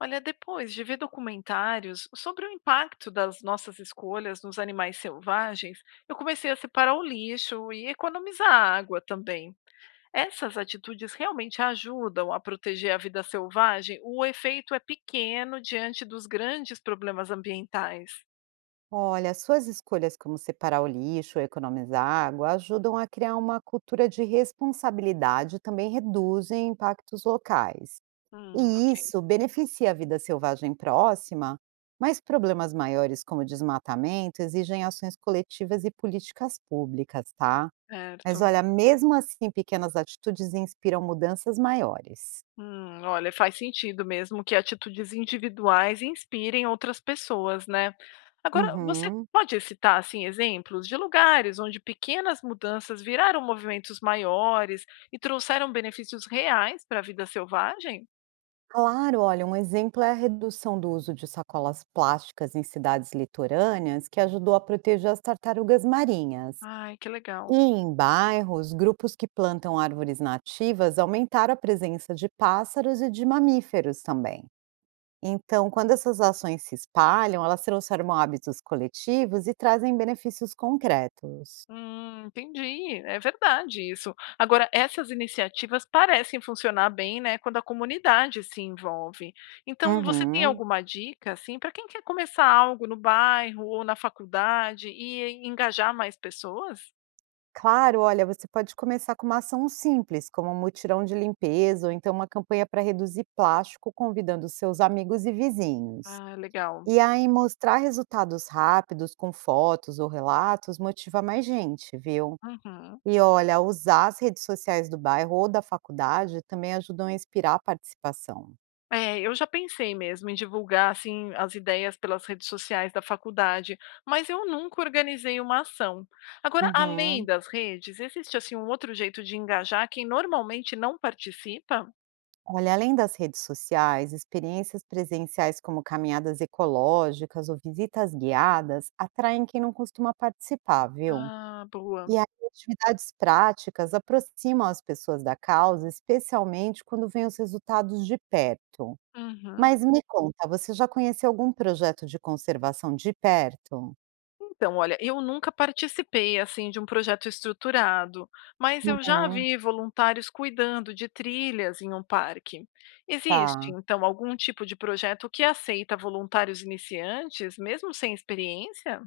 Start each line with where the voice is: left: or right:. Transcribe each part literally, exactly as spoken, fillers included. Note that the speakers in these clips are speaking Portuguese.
left: Olha, depois de ver documentários sobre o impacto das nossas escolhas nos animais selvagens, eu comecei a separar o lixo e economizar água também. Essas atitudes realmente ajudam a proteger a vida selvagem? O efeito é pequeno diante dos grandes problemas ambientais.
right: Olha, suas escolhas como separar o lixo ou economizar água ajudam a criar uma cultura de responsabilidade e também reduzem impactos locais.
left: Hum,
right: E
left: ok,
right: isso beneficia a vida selvagem próxima, mas problemas maiores como o desmatamento exigem ações coletivas e políticas públicas, tá? Mas
left: certo.
right: olha, mesmo assim, pequenas atitudes inspiram mudanças maiores.
left: Hum, olha, faz sentido mesmo que atitudes individuais inspirem outras pessoas, né? Agora, você
right: Uhum.
left: pode citar assim exemplos de lugares onde pequenas mudanças viraram movimentos maiores e trouxeram benefícios reais para a vida selvagem?
right: Claro, olha, um exemplo é a redução do uso de sacolas plásticas em cidades litorâneas, que ajudou a proteger as tartarugas marinhas.
left: Ai, que legal.
right: E em bairros, grupos que plantam árvores nativas aumentaram a presença de pássaros e de mamíferos também. Então, quando essas ações se espalham, elas transformam hábitos coletivos e trazem benefícios concretos.
left: Hum, entendi. É verdade isso. Agora, essas iniciativas parecem funcionar bem, né, quando a comunidade se envolve. Então, você tem
right: Uhum.
left: alguma dica, assim, para quem quer começar algo no bairro ou na faculdade e engajar mais pessoas?
right: Claro, olha, você pode começar com uma ação simples, como um mutirão de limpeza ou então uma campanha para reduzir plástico, convidando seus amigos e vizinhos.
left: Ah, legal.
right: E aí mostrar resultados rápidos com fotos ou relatos motiva mais gente, viu?
left: Uhum.
right: E olha, usar as redes sociais do bairro ou da faculdade também ajudam a inspirar a participação.
left: É, eu já pensei mesmo em divulgar, assim, as ideias pelas redes sociais da faculdade, mas eu nunca organizei uma ação. Agora, além
right: Uhum.
left: das redes, existe, assim, um outro jeito de engajar quem normalmente não participa?
right: Olha, além das redes sociais, experiências presenciais como caminhadas ecológicas ou visitas guiadas atraem quem não costuma participar, viu?
left: Ah, boa.
right: E aí, atividades práticas aproximam as pessoas da causa, especialmente quando veem os resultados de perto.
left: Uhum.
right: Mas me conta, você já conheceu algum projeto de conservação de perto?
left: Então, olha, eu nunca participei assim de um projeto estruturado, mas eu já
right: Uhum,
left: vi voluntários cuidando de trilhas em um parque. Existe,
right: tá.
left: então, algum tipo de projeto que aceita voluntários iniciantes, mesmo sem experiência?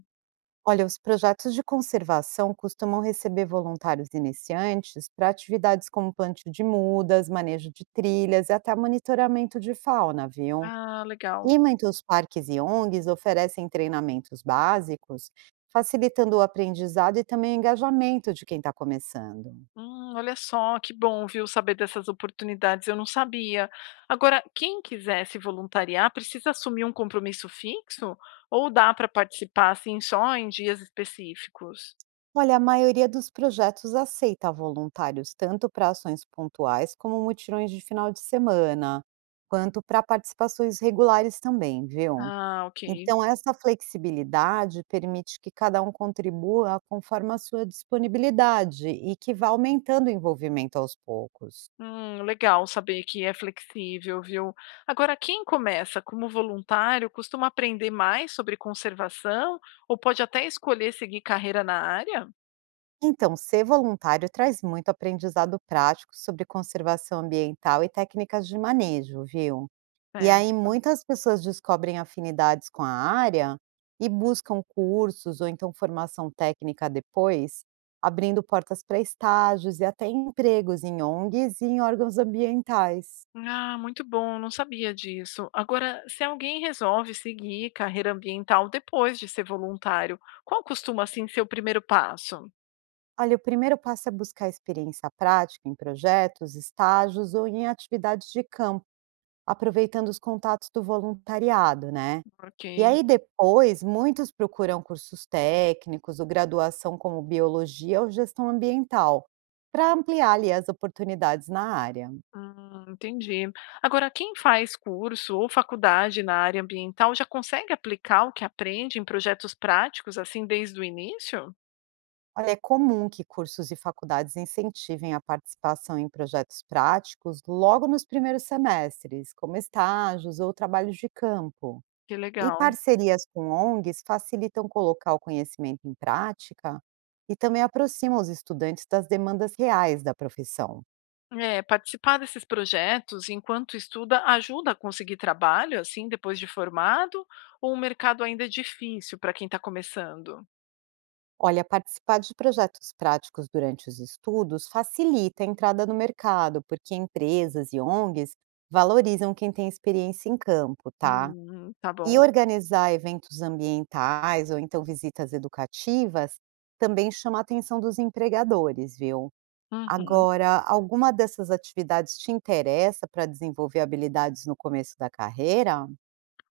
right: Olha, os projetos de conservação costumam receber voluntários iniciantes para atividades como plantio de mudas, manejo de trilhas e até monitoramento de fauna, viu?
left: Ah, legal.
right: E muitos parques e ONGs oferecem treinamentos básicos, facilitando o aprendizado e também o engajamento de quem está começando.
left: Hum, olha só, que bom, viu, saber dessas oportunidades, eu não sabia. Agora, quem quiser se voluntariar precisa assumir um compromisso fixo ou dá para participar assim só em dias específicos?
right: Olha, a maioria dos projetos aceita voluntários tanto para ações pontuais como mutirões de final de semana, quanto para participações regulares também, viu?
left: Ah, ok.
right: Então essa flexibilidade permite que cada um contribua conforme a sua disponibilidade e que vá aumentando o envolvimento aos poucos.
left: Hum, legal saber que é flexível, viu? Agora, quem começa como voluntário costuma aprender mais sobre conservação ou pode até escolher seguir carreira na área?
right: Então, ser voluntário traz muito aprendizado prático sobre conservação ambiental e técnicas de manejo, viu? E
left: É,
right: aí muitas pessoas descobrem afinidades com a área e buscam cursos ou então formação técnica depois, abrindo portas para estágios e até empregos em ONGs e em órgãos ambientais.
left: ah, muito bom, não sabia disso. Agora, se alguém resolve seguir carreira ambiental depois de ser voluntário, qual costuma assim ser o primeiro passo?
right: Olha, o primeiro passo é buscar experiência prática em projetos, estágios ou em atividades de campo, aproveitando os contatos do voluntariado, né? E
left: Ok.
right: aí depois, muitos procuram cursos técnicos ou graduação como biologia ou gestão ambiental, para ampliar ali as oportunidades na área.
left: Hum, entendi. Agora, quem faz curso ou faculdade na área ambiental já consegue aplicar o que aprende em projetos práticos assim desde o início?
right: Olha, é comum que cursos e faculdades incentivem a participação em projetos práticos logo nos primeiros semestres, como estágios ou trabalhos de campo.
left: Que
right: E
left: legal.
right: parcerias com ONGs facilitam colocar o conhecimento em prática e também aproximam os estudantes das demandas reais da profissão.
left: É, participar desses projetos enquanto estuda ajuda a conseguir trabalho assim depois de formado, ou o mercado ainda é difícil para quem está começando?
right: Olha, participar de projetos práticos durante os estudos facilita a entrada no mercado, porque empresas e ONGs valorizam quem tem experiência em campo, tá?
left: Hum, tá
right: E
left: bom.
right: organizar eventos ambientais ou então visitas educativas também chama a atenção dos empregadores, viu?
left: Uhum.
right: Agora, alguma dessas atividades te interessa para desenvolver habilidades no começo da carreira?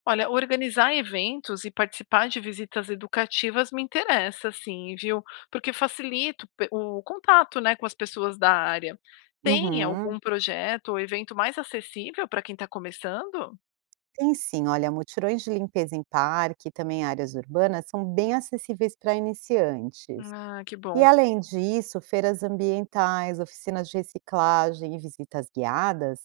left: Olha, organizar eventos e participar de visitas educativas me interessa, sim, viu? Porque facilita o pe- o contato, né, com as pessoas da área. Tem
right: Uhum.
left: algum projeto ou evento mais acessível para quem está começando?
right: Tem sim, olha, mutirões de limpeza em parque e também áreas urbanas são bem acessíveis para iniciantes.
left: Ah, que
right: E
left: bom.
right: além disso, feiras ambientais, oficinas de reciclagem e visitas guiadas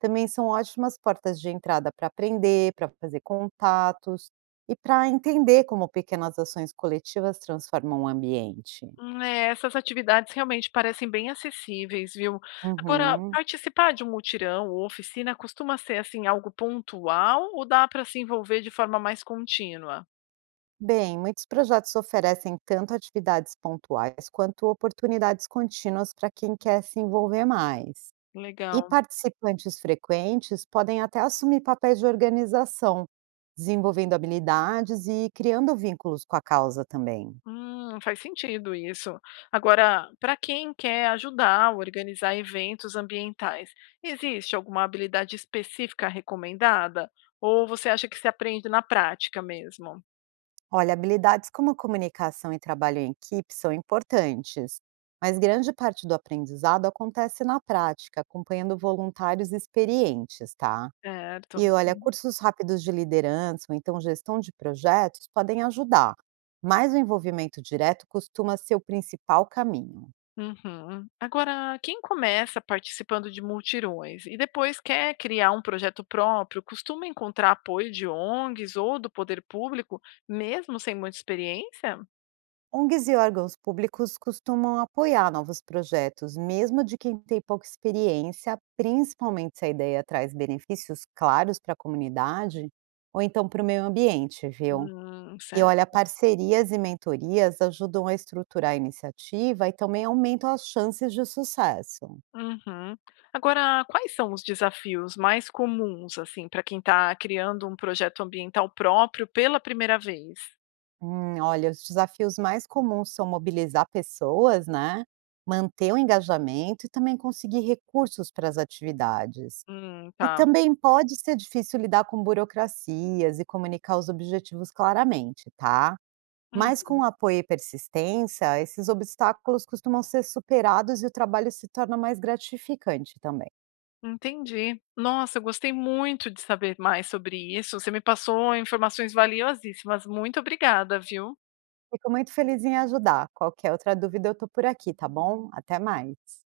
right: também são ótimas portas de entrada para aprender, para fazer contatos e para entender como pequenas ações coletivas transformam o ambiente.
left: Hum, é, essas atividades realmente parecem bem acessíveis, viu? Agora,
right: Uhum.
left: participar de um mutirão ou oficina costuma ser assim algo pontual ou dá para se envolver de forma mais contínua?
right: Bem, muitos projetos oferecem tanto atividades pontuais quanto oportunidades contínuas para quem quer se envolver mais. E
left: Legal.
right: participantes frequentes podem até assumir papéis de organização, desenvolvendo habilidades e criando vínculos com a causa também.
left: Hum, faz sentido isso. Agora, para quem quer ajudar a organizar eventos ambientais, existe alguma habilidade específica recomendada? Ou você acha que se aprende na prática mesmo?
right: Olha, habilidades como comunicação e trabalho em equipe são importantes, mas grande parte do aprendizado acontece na prática, acompanhando voluntários experientes, tá? E
left: Certo.
right: olha,
left: Uhum.
right: cursos rápidos de liderança ou então gestão de projetos podem ajudar, mas o envolvimento direto costuma ser o principal caminho.
left: Uhum. Agora, quem começa participando de multirões e depois quer criar um projeto próprio, costuma encontrar apoio de ONGs ou do poder público, mesmo sem muita experiência?
right: ONGs e órgãos públicos costumam apoiar novos projetos, mesmo de quem tem pouca experiência, principalmente se a ideia traz benefícios claros para a comunidade ou então para o meio ambiente, viu?
left: Hum,
right: E olha,
left: certo.
right: parcerias e mentorias ajudam a estruturar a iniciativa e também aumentam as chances de sucesso.
left: Uhum. Agora, quais são os desafios mais comuns, assim, para quem está criando um projeto ambiental próprio pela primeira vez?
right: Hum, olha, os desafios mais comuns são mobilizar pessoas, né? Manter o engajamento e também conseguir recursos para as atividades.
left: Hum,
right: E
left: tá.
right: também pode ser difícil lidar com burocracias e comunicar os objetivos claramente, tá?
left: Hum,
right: Mas com apoio e persistência, esses obstáculos costumam ser superados e o trabalho se torna mais gratificante também.
left: entendi. Nossa, eu gostei muito de saber mais sobre isso. Você me passou informações valiosíssimas. Muito obrigada, viu?
right: Fico muito feliz em ajudar. Qualquer outra dúvida, eu tô por aqui, tá bom? Até mais.